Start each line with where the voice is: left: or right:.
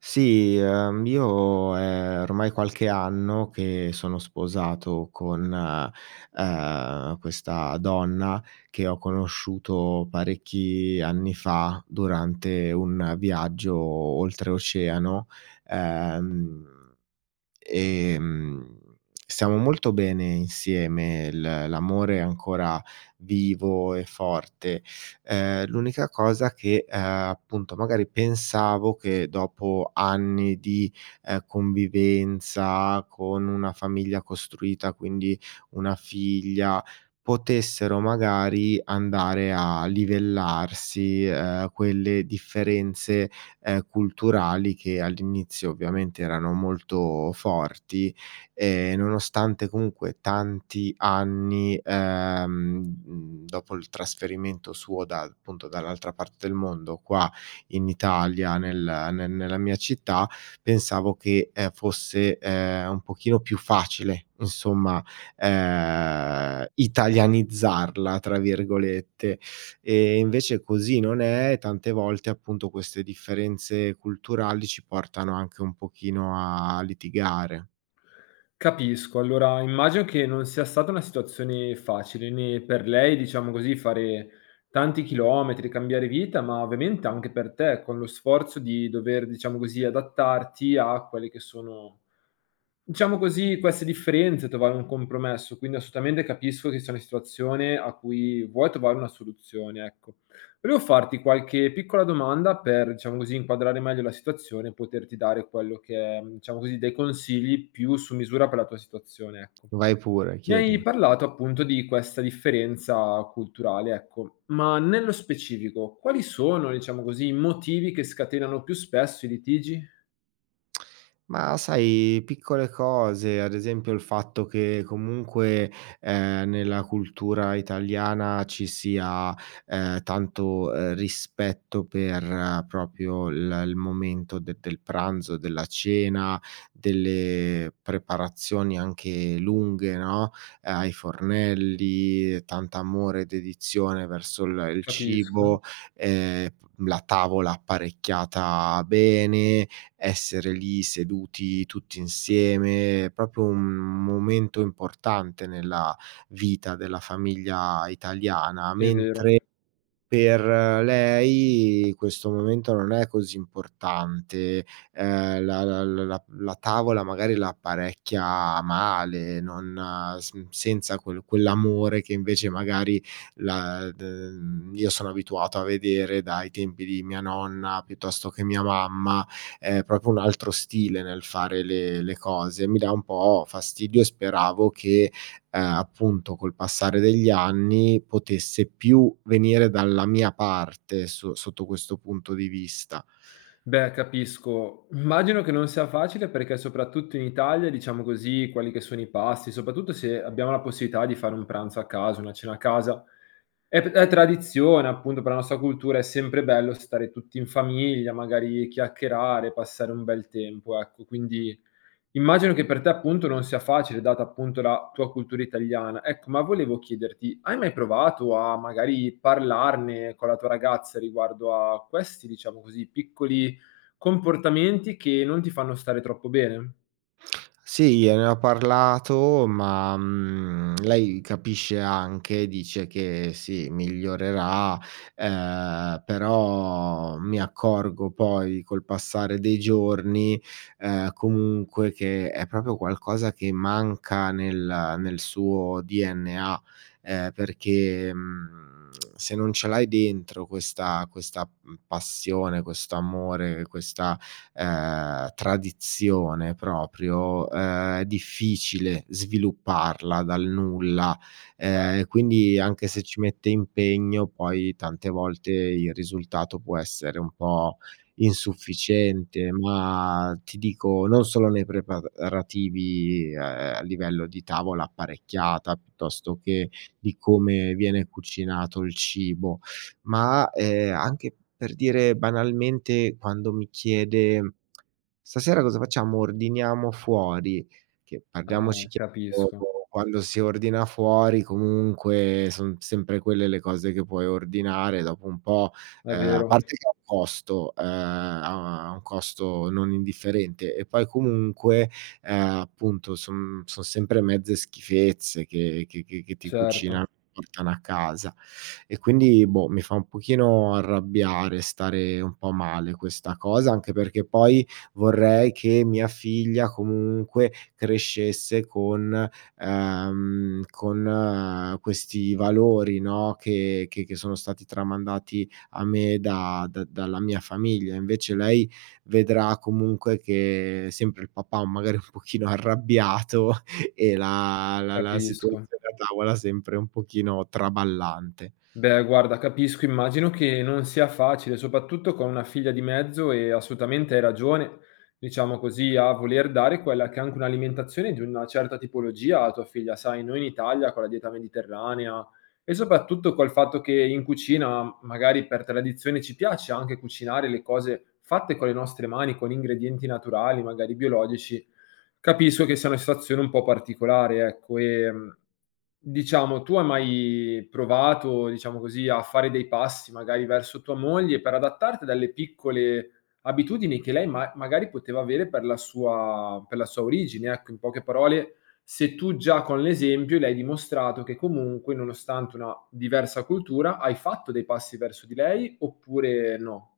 right: Sì, io è ormai qualche anno che sono sposato con, questa donna che ho conosciuto parecchi anni fa durante un viaggio oltreoceano. ehm Ehm, Stiamo molto bene insieme, l'amore è ancora vivo e forte. L'unica cosa che, appunto, magari pensavo che dopo anni di, convivenza con una famiglia costruita, quindi una figlia, potessero magari andare a livellarsi, quelle differenze culturali che all'inizio ovviamente erano molto forti, nonostante comunque tanti anni, dopo il trasferimento suo da appunto dall'altra parte del mondo qua in Italia, nella mia città. Pensavo che, fosse, un pochino più facile insomma, "italianizzarla" tra virgolette, e invece così non è, e tante volte appunto queste differenze culturali ci portano anche un pochino a litigare.
left: Capisco. Allora immagino che non sia stata una situazione facile, né per lei, diciamo così, fare tanti chilometri, cambiare vita, ma ovviamente anche per te, con lo sforzo di dover, diciamo così, adattarti a quelle che sono diciamo così, queste differenze, trovare un compromesso, quindi assolutamente capisco che sia una situazione a cui vuoi trovare una soluzione, ecco. Volevo farti qualche piccola domanda per, diciamo così, inquadrare meglio la situazione e poterti dare quello che è, diciamo così, dei consigli più su misura per la tua situazione, ecco.
right: Vai pure,
left: Mi
right: chiedi.
left: hai parlato appunto di questa differenza culturale, ecco, ma nello specifico, quali sono, diciamo così, i motivi che scatenano più spesso i litigi?
right: Ma sai, piccole cose, ad esempio il fatto che comunque, nella cultura italiana ci sia, tanto, rispetto per proprio il momento de del pranzo, della cena, delle preparazioni anche lunghe, no, ai fornelli, tanta amore e dedizione verso il
left: Capisco,
right: cibo, ehm, la tavola apparecchiata bene, essere lì seduti tutti insieme. È proprio un momento importante nella vita della famiglia italiana,
left: è vero.
right: mentre per lei questo momento non è così importante. La tavola magari la apparecchia male, non s senza quell'amore che invece magari la d io sono abituato a vedere dai tempi di mia nonna piuttosto che mia mamma. È proprio un altro stile nel fare le cose. Mi dà un po' fastidio e speravo che, appunto col passare degli anni potesse più venire dalla mia parte sotto questo punto di vista.
left: Beh, capisco. Immagino che non sia facile perché soprattutto in Italia, diciamo così, quelli che sono i pasti, soprattutto se abbiamo la possibilità di fare un pranzo a casa, una cena a casa, è tradizione, appunto, per la nostra cultura è sempre bello stare tutti in famiglia, magari chiacchierare, passare un bel tempo, ecco, quindi immagino che per te appunto non sia facile, data appunto la tua cultura italiana. Ecco, ma volevo chiederti, hai mai provato a magari parlarne con la tua ragazza riguardo a questi, diciamo così, piccoli comportamenti che non ti fanno stare troppo bene?
right: Sì, gliene ho parlato, ma, lei capisce anche, dice che sì, migliorerà, però mi accorgo poi col passare dei giorni, comunque che è proprio qualcosa che manca nel suo DNA, perché, se non ce l'hai dentro questa passione, questo amore, questa tradizione proprio, è difficile svilupparla dal nulla, quindi anche se ci mette impegno poi tante volte il risultato può essere un po' insufficiente. Ma ti dico, non solo nei preparativi, a livello di tavola apparecchiata, piuttosto che di come viene cucinato il cibo, ma, anche per dire banalmente quando mi chiede: "Stasera cosa facciamo? Ordiniamo fuori?" Che
left: Ah,
right: parliamoci chiaro,
left: capisco,
right: quando si ordina fuori comunque son sempre quelle le cose che puoi ordinare, dopo un po',
left: è
right: a
left: vero,
right: parte che ha un costo, ha un costo non indifferente, e poi comunque, appunto son sempre mezze schifezze che ti cucinano
left: certo,
right: e portano a casa. E quindi, boh, mi fa un pochino arrabbiare, stare un po' male questa cosa, anche perché poi vorrei che mia figlia comunque crescesse con questi valori, no, che sono stati tramandati a me da da dalla mia famiglia. Invece lei vedrà comunque che sempre il papà magari un pochino arrabbiato e la situazione
left: capisco.
right: a tavola sempre un pochino traballante.
left: Beh, guarda, capisco, immagino che non sia facile, soprattutto con una figlia di mezzo e assolutamente hai ragione, diciamo così, a voler dare quella che è anche un'alimentazione di una certa tipologia a tua figlia. Sai, noi in Italia con la dieta mediterranea e soprattutto col fatto che in cucina, magari per tradizione, ci piace anche cucinare le cose fatte con le nostre mani, con ingredienti naturali, magari biologici. Capisco che sia una situazione un po' particolare, ecco. Diciamo, tu hai mai provato, diciamo così, a fare dei passi magari verso tua moglie per adattarti dalle piccole abitudini che lei ma magari poteva avere per la sua origine, ecco. In poche parole, se tu già con l'esempio le hai dimostrato che comunque, nonostante una diversa cultura, hai fatto dei passi verso di lei oppure no?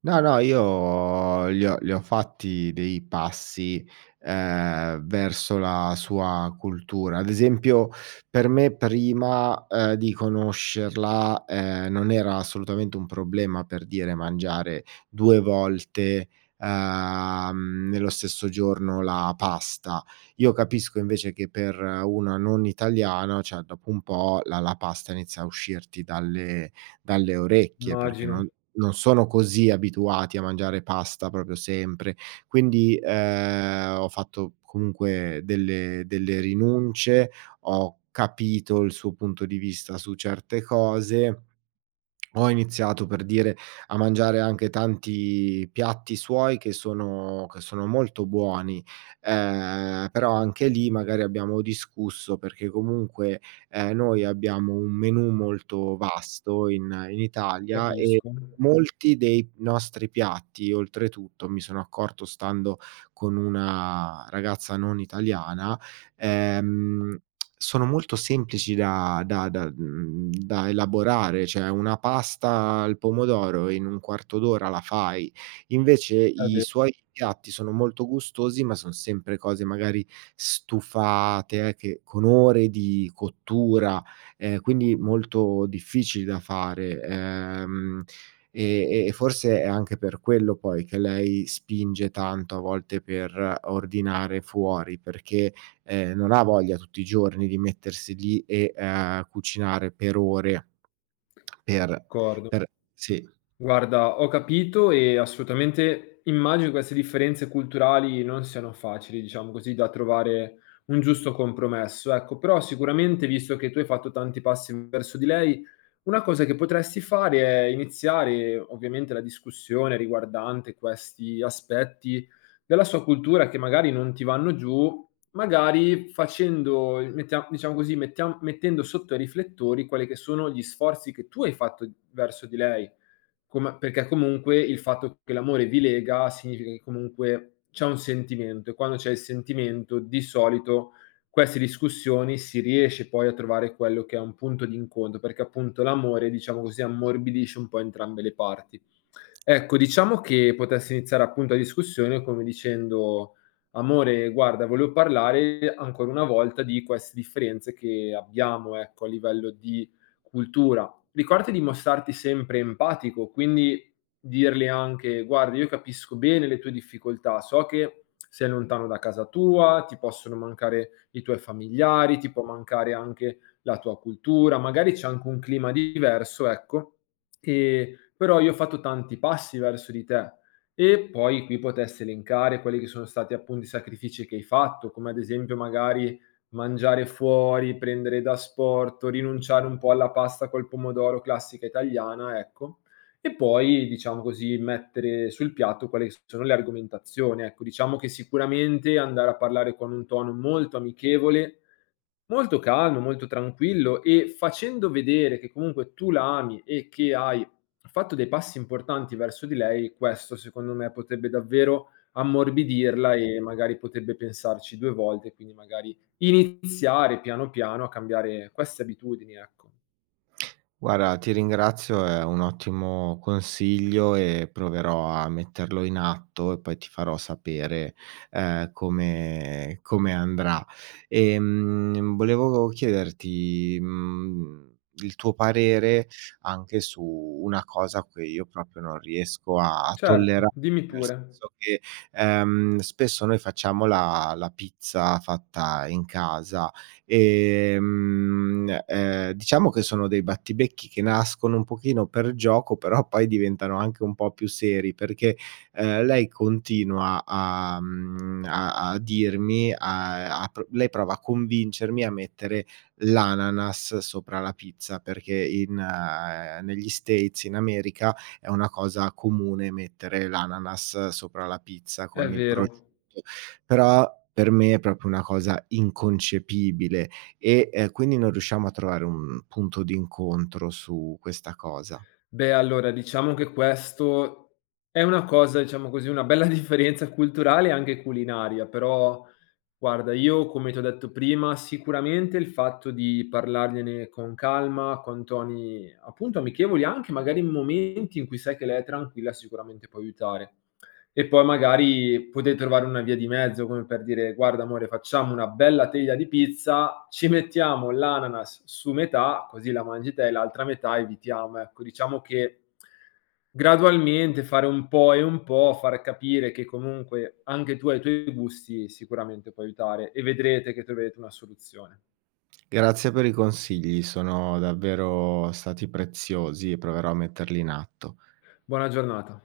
right: No, no, io li ho fatti dei passi, verso la sua cultura. Ad esempio, per me prima, di conoscerla, non era assolutamente un problema, per dire, mangiare 2 volte, nello stesso giorno la pasta. Io capisco invece che per una non italiana, cioè dopo un po' la pasta inizia a uscirti dalle orecchie, perché
left: Immagino,
right: non sono così abituati a mangiare pasta proprio sempre. Quindi, ho fatto comunque delle rinunce, ho capito il suo punto di vista su certe cose, ho iniziato, per dire, a mangiare anche tanti piatti suoi che sono molto buoni, però anche lì magari abbiamo discusso perché comunque, noi abbiamo un menù molto vasto in in Italia, e
left: capisco.
right: molti dei nostri piatti, oltretutto, mi sono accorto stando con una ragazza non italiana, ehm sono molto semplici da elaborare. Cioè una pasta al pomodoro in un quarto d'ora la fai. Invece
left: È
right: i
left: ve
right: suoi piatti sono molto gustosi, ma son sempre cose magari stufate, che con ore di cottura, quindi molto difficili da fare. E forse è anche per quello poi che lei spinge tanto a volte per ordinare fuori, perché non ha voglia tutti i giorni di mettersi lì e, cucinare per ore per
left: D'accordo.
right: per sì.
left: Guarda, ho capito e assolutamente immagino che queste differenze culturali non siano facili, diciamo così, da trovare un giusto compromesso. Ecco, però sicuramente, visto che tu hai fatto tanti passi verso di lei, una cosa che potresti fare è iniziare ovviamente la discussione riguardante questi aspetti della sua cultura che magari non ti vanno giù, magari facendo, mettia- diciamo così, mettia- mettendo sotto i riflettori quelli che sono gli sforzi che tu hai fatto verso di lei come perché comunque il fatto che l'amore vi lega significa che comunque c'è un sentimento e quando c'è il sentimento di solito queste discussioni si riesce poi a trovare quello che è un punto d'incontro, perché appunto l'amore, diciamo così, ammorbidisce un po' entrambe le parti. Ecco, diciamo che potesse iniziare appunto la discussione come dicendo: "Amore guarda, volevo parlare ancora una volta di queste differenze che abbiamo, ecco, a livello di cultura". Ricordati di mostrarti sempre empatico, quindi dirle anche: "Guarda, io capisco bene le tue difficoltà, so che sei lontano da casa tua, ti possono mancare i tuoi familiari, ti può mancare anche la tua cultura", magari c'è anche un clima diverso, ecco, però io ho fatto tanti passi verso di te. E poi qui potessi elencare quelli che sono stati appunto i sacrifici che hai fatto, come ad esempio magari mangiare fuori, prendere da asporto, rinunciare un po' alla pasta col pomodoro classica italiana, ecco. E poi, diciamo così, mettere sul piatto quelle che sono le argomentazioni, ecco. Diciamo che sicuramente andare a parlare con un tono molto amichevole, molto calmo, molto tranquillo e facendo vedere che comunque tu la ami e che hai fatto dei passi importanti verso di lei, questo secondo me potrebbe davvero ammorbidirla e magari potrebbe pensarci 2 volte, quindi magari iniziare piano piano a cambiare queste abitudini, ecco.
right: Guarda, ti ringrazio, è un ottimo consiglio e proverò a metterlo in atto e poi ti farò sapere, come come andrà. Volevo chiederti, il tuo parere anche su una cosa che io proprio non riesco a
left: Certo,
right: tollera,
left: dimmi
right: nel
left: pure.
right: senso che, spesso noi facciamo la pizza fatta in casa. Diciamo che sono dei battibecchi che nascono un pochino per gioco, però poi diventano anche un po' più seri perché, lei continua a mhmm, a a dirmi, a a pr lei prova a convincermi a mettere l'ananas sopra la pizza, perché in negli States, in America, è una cosa comune mettere l'ananas sopra la pizza
left: È
right: con il
left: vero.
right: prosciutto. Però per me è proprio una cosa inconcepibile e, quindi non riusciamo a trovare un punto d'incontro su questa cosa.
left: Beh, allora diciamo che questo è una cosa, diciamo così, una bella differenza culturale e anche culinaria, però guarda, io come ti ho detto prima, sicuramente il fatto di parlargliene con calma, con toni appunto amichevoli, anche magari in momenti in cui sai che lei è tranquilla, sicuramente può aiutare. E poi magari potete trovare una via di mezzo, come per dire: "Guarda amore, facciamo una bella teglia di pizza, ci mettiamo l'ananas su metà, così la mangi te e l'altra metà evitiamo." Ecco, diciamo che gradualmente fare un po' e un po', far capire che comunque anche tu hai i tuoi gusti, sicuramente può aiutare e vedrete che troverete una soluzione.
right: Grazie per i consigli, sono davvero stati preziosi e proverò a metterli in atto.
left: Buona giornata.